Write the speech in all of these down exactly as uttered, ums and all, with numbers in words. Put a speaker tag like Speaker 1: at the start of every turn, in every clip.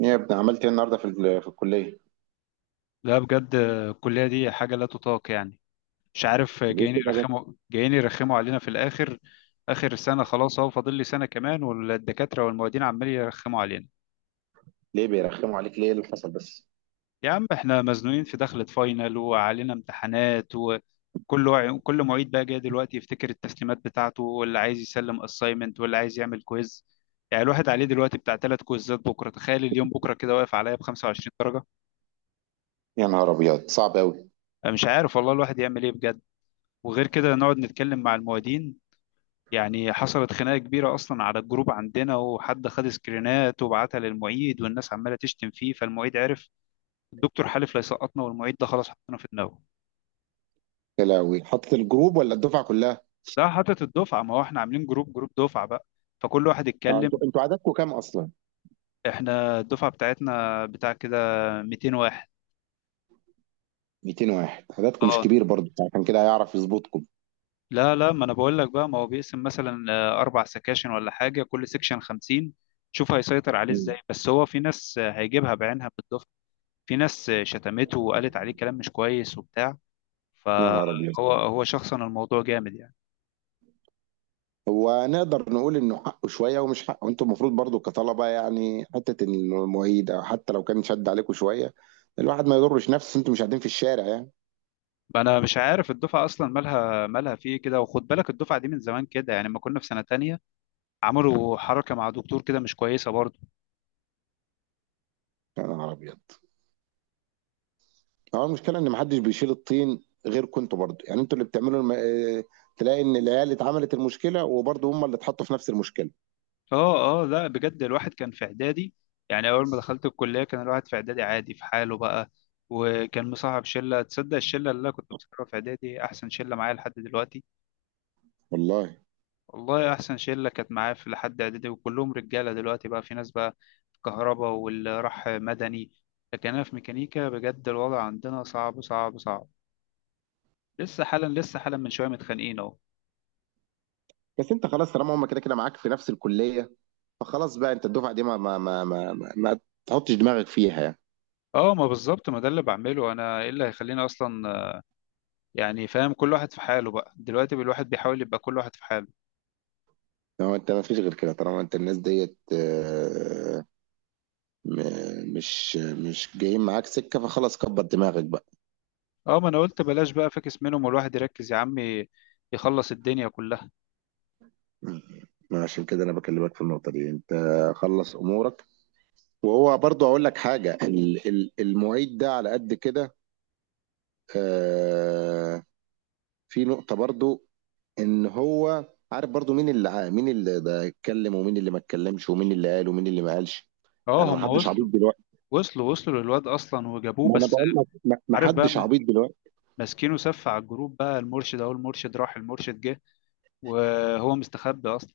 Speaker 1: ايه يا ابني عملت ايه النهارده في ال- في الكليه؟
Speaker 2: لا، بجد الكلية دي حاجة لا تطاق يعني. مش عارف،
Speaker 1: ليه
Speaker 2: جايين
Speaker 1: كده بس؟
Speaker 2: يرخموا جايين يرخموا علينا في الآخر. آخر سنة خلاص أهو، فاضل لي سنة كمان والدكاترة والمعيدين عمالين يرخموا علينا.
Speaker 1: ليه بيرخموا عليك ليه؟ إيه اللي حصل بس؟
Speaker 2: يا عم، احنا مزنوقين في دخلة فاينل وعلينا امتحانات، وكل وع- كل معيد بقى جاي دلوقتي يفتكر التسليمات بتاعته، واللي عايز يسلم أسايمنت واللي عايز يعمل كويز. يعني الواحد عليه دلوقتي بتاع ثلاث كويزات بكرة، تخيل، اليوم بكرة كده واقف عليا ب 25 درجة.
Speaker 1: يا نهار ابيض، صعب قوي.
Speaker 2: أنا مش عارف والله الواحد يعمل ايه بجد. وغير كده نقعد نتكلم مع المعيدين. يعني حصلت خناقة كبيرة أصلا على الجروب عندنا، وحد خد سكرينات وبعتها للمعيد، والناس عمالة تشتم فيه، فالمعيد عرف. الدكتور حلف لا يسقطنا، والمعيد ده خلاص حطنا في دماغه.
Speaker 1: يا لهوي، حاطط الجروب ولا الدفعه كلها؟
Speaker 2: ده حاطط الدفعة، ما هو احنا عاملين جروب جروب دفعة بقى، فكل واحد
Speaker 1: آه،
Speaker 2: اتكلم.
Speaker 1: انتوا انتوا عددكم كام اصلا؟
Speaker 2: احنا الدفعة بتاعتنا بتاع كده 200 واحد.
Speaker 1: ميتين واحد، عددكم مش
Speaker 2: اه.
Speaker 1: كبير برضه، عشان كده هيعرف يظبطكم.
Speaker 2: لا لا، ما انا بقول لك بقى، ما هو بيقسم مثلا آه، اربع سكاشن ولا حاجة، كل سكشن خمسين. شوف هيسيطر عليه ازاي،
Speaker 1: مم.
Speaker 2: بس هو في ناس آه، هيجيبها بعينها بالدفعة. في ناس آه، شتمته وقالت عليه كلام مش كويس وبتاع.
Speaker 1: يا نهار ابيض.
Speaker 2: فهو هو شخصا الموضوع جامد يعني.
Speaker 1: هو نقدر نقول انه حقه شويه ومش حقه. انتوا المفروض برضه كطلبه يعني، حته إن المعيد او حتى لو كان شد عليكم شويه، الواحد ما يضرش نفسه. انتوا مش قاعدين في الشارع يعني.
Speaker 2: انا مش عارف الدفعه اصلا مالها مالها فيه كده. وخد بالك، الدفعه دي من زمان كده يعني، لما كنا في سنه تانية عملوا حركه مع دكتور كده مش كويسه برضه.
Speaker 1: يا نهار ابيض. هو المشكله ان محدش بيشيل الطين غيركم انتوا برضه، يعني انتوا اللي بتعملوا الم... آه، تلاقي ان العيال اللي اتعملت المشكله وبرضه هم اللي اتحطوا في نفس المشكله.
Speaker 2: اه اه، لا بجد الواحد كان في اعدادي، يعني اول ما دخلت الكليه كان الواحد في اعدادي عادي في حاله بقى. وكان مصاحب شله، تصدق الشله اللي انا كنت مصاحبها في اعدادي احسن شله معايا لحد دلوقتي.
Speaker 1: والله.
Speaker 2: والله، احسن شله كانت معايا في لحد اعدادي، وكلهم رجاله دلوقتي بقى، في ناس بقى في كهرباء، واللي راح مدني. لكن انا في ميكانيكا، بجد الوضع عندنا صعب صعب صعب. لسه حالا لسه حالا من شويه متخانقين اهو.
Speaker 1: بس انت خلاص طالما هم كده كده معاك في نفس الكليه، فخلاص بقى انت الدفعه دي ما ما ما ما, ما, ما تحطش دماغك فيها يعني.
Speaker 2: اه، ما بالظبط، ما ده اللي بعمله انا. ايه اللي هيخليني اصلا يعني؟ فاهم، كل واحد في حاله بقى دلوقتي، الواحد بيحاول يبقى كل واحد في حاله.
Speaker 1: هو انت ما فيش غير كده طالما انت الناس ديت، آه، م- مش مش جايين معاك سكه، فخلاص كبر دماغك بقى.
Speaker 2: اه، ما انا قلت بلاش بقى فاكس منهم، والواحد يركز يا عمي، يخلص الدنيا كلها.
Speaker 1: ما عشان كده انا بكلمك في النقطه دي. انت خلص امورك. وهو برضو اقول لك حاجه، ال- ال- المعيد ده على قد كده. آه، في نقطه برضو، ان هو عارف برضو مين اللي ع- مين اللي ده اتكلم ومين اللي ما اتكلمش ومين اللي قال ومين اللي ما قالش.
Speaker 2: اه
Speaker 1: انا، ما
Speaker 2: هم
Speaker 1: حدش مم. عبيط
Speaker 2: وصلوا،
Speaker 1: دلوقتي.
Speaker 2: وصلوا وصلوا للواد اصلا وجابوه
Speaker 1: ما انا
Speaker 2: بس.
Speaker 1: بقول لك، ما ما
Speaker 2: عارف بقى،
Speaker 1: حدش عبيط دلوقتي.
Speaker 2: ماسكينه سف على الجروب بقى، المرشد اهو، المرشد راح المرشد جه، وهو مستخبي اصلا.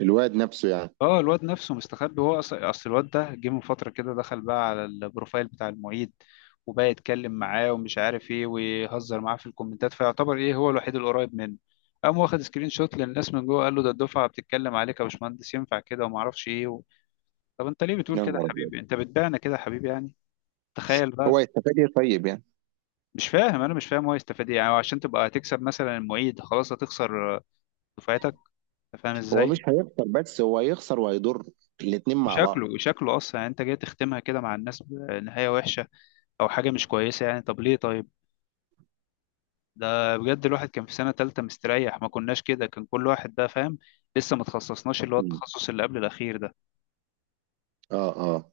Speaker 1: الواد نفسه يعني.
Speaker 2: اه الواد نفسه مستخبي، هو اصل أصل الواد ده جه من فتره كده، دخل بقى على البروفايل بتاع المعيد، وبقى يتكلم معاه ومش عارف ايه، ويهزر معاه في الكومنتات، فيعتبر ايه هو الوحيد القريب منه. قام واخد سكرين شوت للناس من جوه، قال له ده الدفعه بتتكلم عليك يا باشمهندس، ينفع كده وما اعرفش ايه و... طب انت ليه بتقول
Speaker 1: يا
Speaker 2: كده
Speaker 1: نهار
Speaker 2: يا
Speaker 1: ابيض.
Speaker 2: حبيبي؟ انت بتبيعنا كده يا حبيبي يعني. تخيل
Speaker 1: هو
Speaker 2: بقى.
Speaker 1: يستفاد ايه طيب يعني؟
Speaker 2: مش فاهم انا مش فاهم هو يستفاد ايه يعني. هو عشان تبقى هتكسب مثلا المعيد؟ خلاص هتخسر دفعتك، انت فاهم
Speaker 1: هو
Speaker 2: ازاي؟
Speaker 1: مش هيخسر، بس هو هيخسر وهيضر الاتنين مع بعض.
Speaker 2: شكله شكله اصلا يعني انت جاي تختمها كده مع الناس بنهايه وحشه او حاجه مش كويسه يعني. طب ليه طيب؟ ده بجد الواحد كان في سنه تالتة مستريح، ما كناش كده، كان كل واحد بقى فاهم. لسه ما تخصصناش، اللي هو
Speaker 1: مم.
Speaker 2: التخصص اللي قبل الاخير ده.
Speaker 1: اه اه.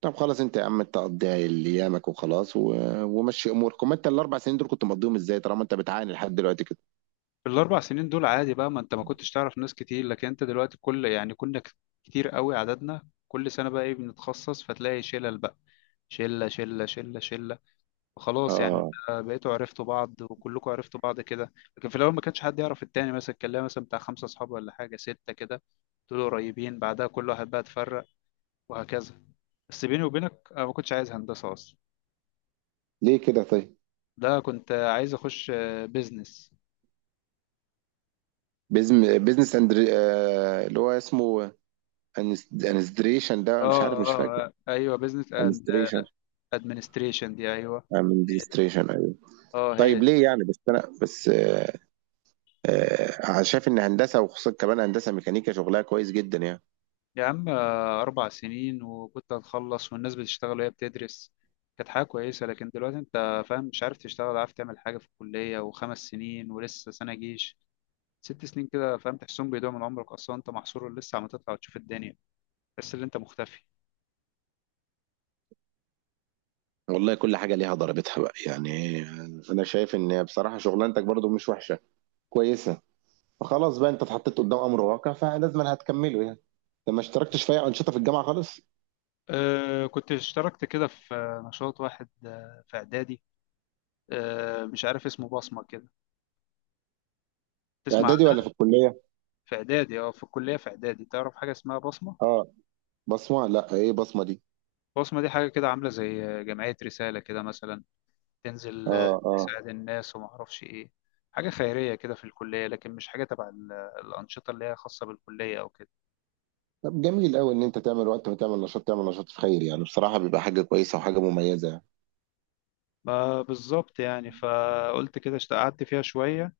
Speaker 1: طب خلاص، انت يا عم انت قضيها ايامك وخلاص و... ومشي امورك. وما انت الاربع سنين دول كنت مقضيهم ازاي طالما انت بتعاني لحد دلوقتي كده.
Speaker 2: في الاربع سنين دول عادي بقى، ما انت ما كنتش تعرف ناس كتير، لكن انت دلوقتي كل يعني كنا ك- كتير قوي عددنا. كل سنه بقى ايه، بنتخصص فتلاقي شلل بقى، شله شله شله شله، خلاص يعني.
Speaker 1: اه.
Speaker 2: انت بقيتوا عرفتوا بعض، وكلكم عرفتوا بعض كده، لكن في الاول ما كانش حد يعرف التاني، مثلا كان ليا مثلا بتاع خمسة اصحاب ولا حاجه ستة كده، دول قريبين بعدها كل واحد بقى اتفرق، وهكذا. بس بيني وبينك انا ما كنتش عايز هندسه اصلا،
Speaker 1: ليه كده طيب؟
Speaker 2: ده كنت عايز اخش بيزنس.
Speaker 1: بيزم... بيزنس اندر، آه... اللي هو اسمه أنس- انستريشن
Speaker 2: اه business.
Speaker 1: ده، مش عارف
Speaker 2: اه،
Speaker 1: مش فاكر.
Speaker 2: آه، آه، ايوه بيزنس اند
Speaker 1: انستريشن
Speaker 2: ادمنستريشن دي ايوه.
Speaker 1: انستريشن ايوه.
Speaker 2: اه هي.
Speaker 1: طيب ليه يعني؟ بس انا بس آه... آه... أنا شايف ان هندسه، وخصوصا كمان هندسه ميكانيكا، شغلها كويس جدا يعني.
Speaker 2: يا عم، آه، أربع سنين وكنت هتخلص، والناس بتشتغل وهي بتدرس. كانت حاجة كويسة. لكن دلوقتي أنت فاهم، مش عارف تشتغل، ولا عارف تعمل حاجة في الكلية، وخمس سنين ولسه سنة جيش، ست سنين كده فاهم، تحسهم بيضيعوا من عمرك أصلا. أنت محصور، لسه عم تطلع وتشوف الدنيا، بس اللي أنت مختفي.
Speaker 1: والله، كل حاجه ليها ضربتها بقى يعني. انا شايف ان بصراحه شغلانتك برضو مش وحشه، كويسه. فخلاص بقى انت اتحطيت قدام امر واقع فلازم انا هتكمله يعني. انت ما اشتركتش في اي انشطه في الجامعه خالص؟
Speaker 2: أه كنت اشتركت كده في آه، نشاط واحد آه، في إعدادي. أه مش عارف اسمه، بصمة كده، تسمع
Speaker 1: اعدادي ولا
Speaker 2: عنه؟
Speaker 1: في الكليه؟
Speaker 2: في إعدادي، أه في الكلية في إعدادي، تعرف حاجة اسمها بصمة؟
Speaker 1: اه. بصمه؟ لا، ايه بصمه دي؟
Speaker 2: بصمة دي حاجة كده عاملة زي آه، جمعية رسالة كده مثلا، تنزل آه،
Speaker 1: اه اه.
Speaker 2: تساعد الناس وما اعرفش ايه، حاجة خيرية كده في الكلية، لكن مش حاجة تبع ال- الأنشطة اللي هي خاصة بالكلية أو كده.
Speaker 1: طب جميل قوي ان انت تعمل وقت وتعمل نشاط، تعمل نشاط في خير يعني، بصراحه بيبقى حاجه كويسه وحاجه مميزه يعني.
Speaker 2: ما بالظبط يعني، فقلت كده اشت- قعدت فيها شوية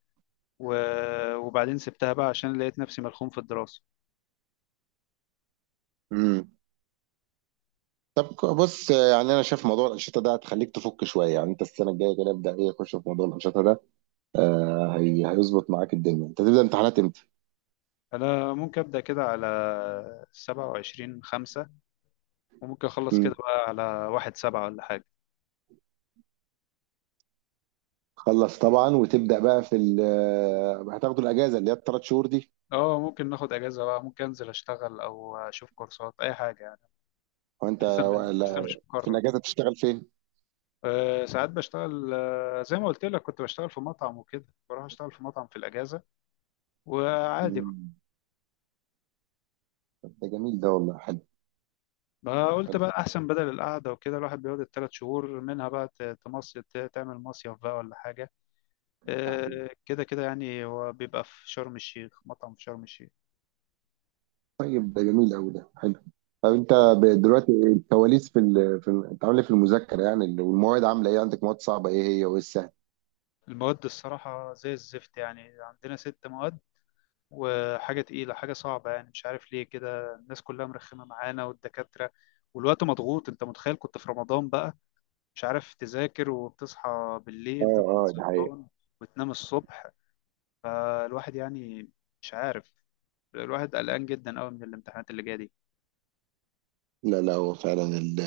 Speaker 2: و- وبعدين سبتها بقى، عشان لقيت نفسي ملخوم في الدراسة.
Speaker 1: امم. طب ك- بص، آه، يعني انا شايف موضوع الانشطه ده هتخليك تفك شويه يعني. انت السنه الجايه كده ابدا ايه، خش في موضوع الانشطه ده. آه هي هيظبط معاك الدنيا. انت تبدا امتحانات امتى؟
Speaker 2: أنا ممكن أبدأ كده على سبعة وعشرين خمسة، وممكن أخلص كده
Speaker 1: امم.
Speaker 2: بقى على واحد سبعة ولا حاجة.
Speaker 1: خلص طبعا، وتبدا بقى في ال- آه، هتاخدوا الاجازه اللي هي الثلاث شهور دي.
Speaker 2: اه ممكن ناخد اجازه بقى، ممكن انزل اشتغل او اشوف كورسات اي حاجه يعني.
Speaker 1: وانت
Speaker 2: لسه لسه
Speaker 1: ولا-
Speaker 2: مش
Speaker 1: في
Speaker 2: مقرر.
Speaker 1: الاجازه بتشتغل فين؟
Speaker 2: أه ساعات بشتغل، أه زي ما قلت لك كنت بشتغل في مطعم وكده، بروح اشتغل في مطعم في الاجازه، وعادي بقى.
Speaker 1: مم. طب ده جميل، ده والله حلو.
Speaker 2: ما قلت
Speaker 1: حلو.
Speaker 2: بقى احسن بدل القعده وكده، الواحد بيقعد الثلاث شهور منها بقى ت- تمصيف ت- تعمل مصيف بقى ولا حاجه. أه كده كده يعني، هو بيبقى في شرم الشيخ، مطعم في شرم الشيخ.
Speaker 1: طيب ده جميل قوي، ده حلو. طب انت، ب- دلوقتي، الكواليس في ال... في ال... انت عامل ايه في المذاكره يعني؟ ال- والمواد عامله ايه عندك؟ مواد صعبه ايه هي وايه السهل؟
Speaker 2: المواد الصراحه زي الزفت يعني، عندنا ست مواد وحاجه تقيله حاجه صعبه يعني. مش عارف ليه كده الناس كلها مرخمه معانا، والدكاتره والوقت مضغوط. انت متخيل كنت في رمضان بقى، مش عارف تذاكر، وبتصحى بالليل
Speaker 1: اه
Speaker 2: تفضل
Speaker 1: اه، ده حقيقة.
Speaker 2: سهران وتنام الصبح. فالواحد يعني مش عارف، الواحد قلقان جدا قوي من الامتحانات اللي جايه دي.
Speaker 1: لا لا، هو فعلا ال-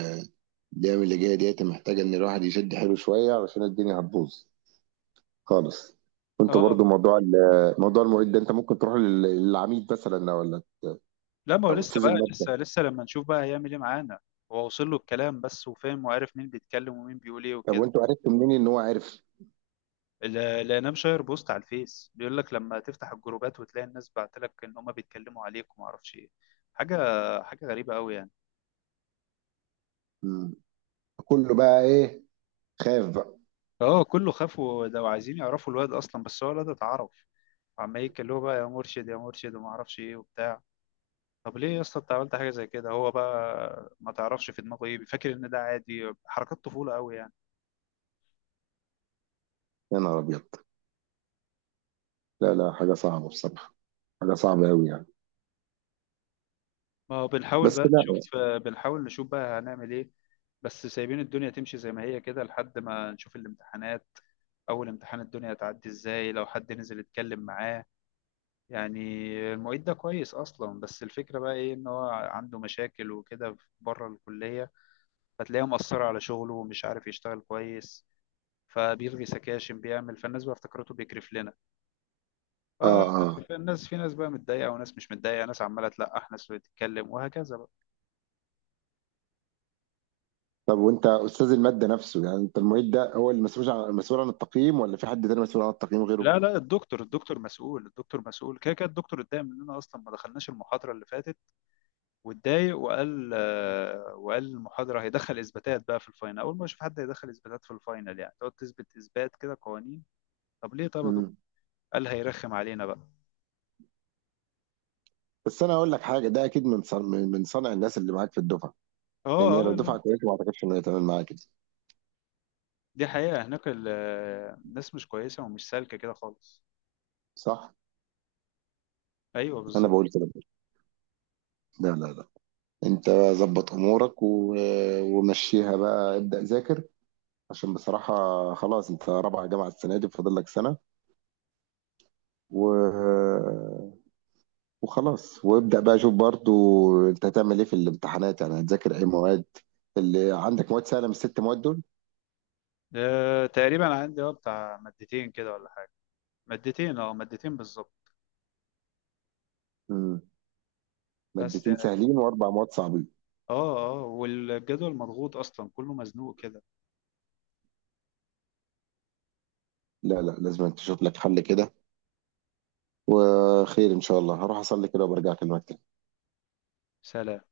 Speaker 1: الايام اللي جايه ديت محتاجه ان الواحد يشد حيله شويه علشان الدنيا هتبوظ خالص. وانت برضو
Speaker 2: اه
Speaker 1: موضوع ال- موضوع المعيد ده، انت ممكن تروح لل- للعميد مثلا، ولا
Speaker 2: لا، ما هو
Speaker 1: او
Speaker 2: لسه
Speaker 1: استاذ
Speaker 2: بقى،
Speaker 1: الماده؟
Speaker 2: لسه لسه لما نشوف بقى هيعمل ايه معانا. هو وصل له الكلام بس، وفاهم وعارف مين بيتكلم ومين بيقول ايه
Speaker 1: طب
Speaker 2: وكده.
Speaker 1: وانتوا عرفتوا منين ان هو عارف؟
Speaker 2: لا لا، انا مشاير بوست على الفيس بيقول لك لما تفتح الجروبات وتلاقي الناس بعتلك ان هم بيتكلموا عليك وما اعرفش ايه حاجه حاجه غريبه قوي يعني.
Speaker 1: مم. كله بقى ايه، خاف بقى.
Speaker 2: اه كله خاف، وده وعايزين يعرفوا الواد اصلا، بس هو الواد اتعرف، وعمال يتكلموا بقى يا مرشد يا مرشد وما اعرفش ايه وبتاع. طب ليه يا اسطى انت عملت حاجه زي كده؟ هو بقى ما تعرفش في دماغه ايه بيفكر، ان ده عادي، حركات طفوله قوي يعني.
Speaker 1: يا نهار ابيض. لا لا، حاجه صعبه بصراحه. حاجه صعبه قوي يعني.
Speaker 2: ما هو بنحاول
Speaker 1: بس
Speaker 2: بقى
Speaker 1: لا.
Speaker 2: نشوف، بنحاول نشوف بقى هنعمل ايه. بس سايبين الدنيا تمشي زي ما هي كده لحد ما نشوف الامتحانات. اول امتحان الدنيا هتعدي ازاي لو حد نزل يتكلم معاه يعني؟ المعيد ده كويس اصلا، بس الفكره بقى ايه، ان هو عنده مشاكل وكده بره الكليه، فتلاقيه مأثره على شغله ومش عارف يشتغل كويس، فبيلغي سكاشن بيعمل، فالناس بقى افتكرته بيكرف لنا. ف-
Speaker 1: اه اه.
Speaker 2: فالناس في ناس بقى متضايقه وناس مش متضايقه، ناس عماله تلقح، ناس بتتكلم، وهكذا بقى.
Speaker 1: طب وانت استاذ الماده نفسه يعني، انت المعيد ده هو اللي مسؤول عن مسؤول عن التقييم ولا في حد تاني مسؤول عن التقييم غيره؟
Speaker 2: لا لا، الدكتور الدكتور مسؤول، الدكتور مسؤول كده كده. الدكتور اتضايق مننا اصلا، ما دخلناش المحاضره اللي فاتت، واتضايق وقال آه، وقال المحاضره هيدخل اثباتات بقى في الفاينل. اول ما اشوف حد هيدخل اثباتات في الفاينل، يعني تقعد تثبت اثبات كده قوانين؟ طب ليه طب يا دكتور؟
Speaker 1: امم.
Speaker 2: قال هيرخم علينا بقى.
Speaker 1: بس انا اقول لك حاجه، ده اكيد من صنع من من صنع الناس اللي معاك في الدفعه،
Speaker 2: اه
Speaker 1: لان هي لو
Speaker 2: اه لا،
Speaker 1: دفعه كويسه ما اعتقدش ان هي تعمل معاك كده.
Speaker 2: دي حقيقه. هناك ال- آه، الناس مش كويسه ومش سالكه كده خالص.
Speaker 1: صح؟
Speaker 2: ايوه
Speaker 1: انا
Speaker 2: بالظبط.
Speaker 1: بقول كده برضه. لا لا لا، انت ظبط امورك و... ومشيها بقى، ابدا ذاكر، عشان بصراحه خلاص انت رابعه جامعه السنه دي، فاضل لك سنه و... وخلاص، وابدأ بقى. شوف برضو انت هتعمل ايه في الامتحانات، يعني هتذاكر ايه مواد، اللي عندك مواد سهلة من الست مواد دول.
Speaker 2: أه تقريبا عندي اه بتاع مادتين كده ولا حاجة. مادتين اه مادتين بالظبط
Speaker 1: مم.
Speaker 2: بس.
Speaker 1: مادتين سهلين واربع مواد صعبين.
Speaker 2: اه اه، والجدول مضغوط اصلا، كله مزنوق كده.
Speaker 1: لا لا، لازم تشوف لك حل كده. وخير ان شاء الله، هروح اصلي كده وبرجع اكلمك تاني.
Speaker 2: سلام.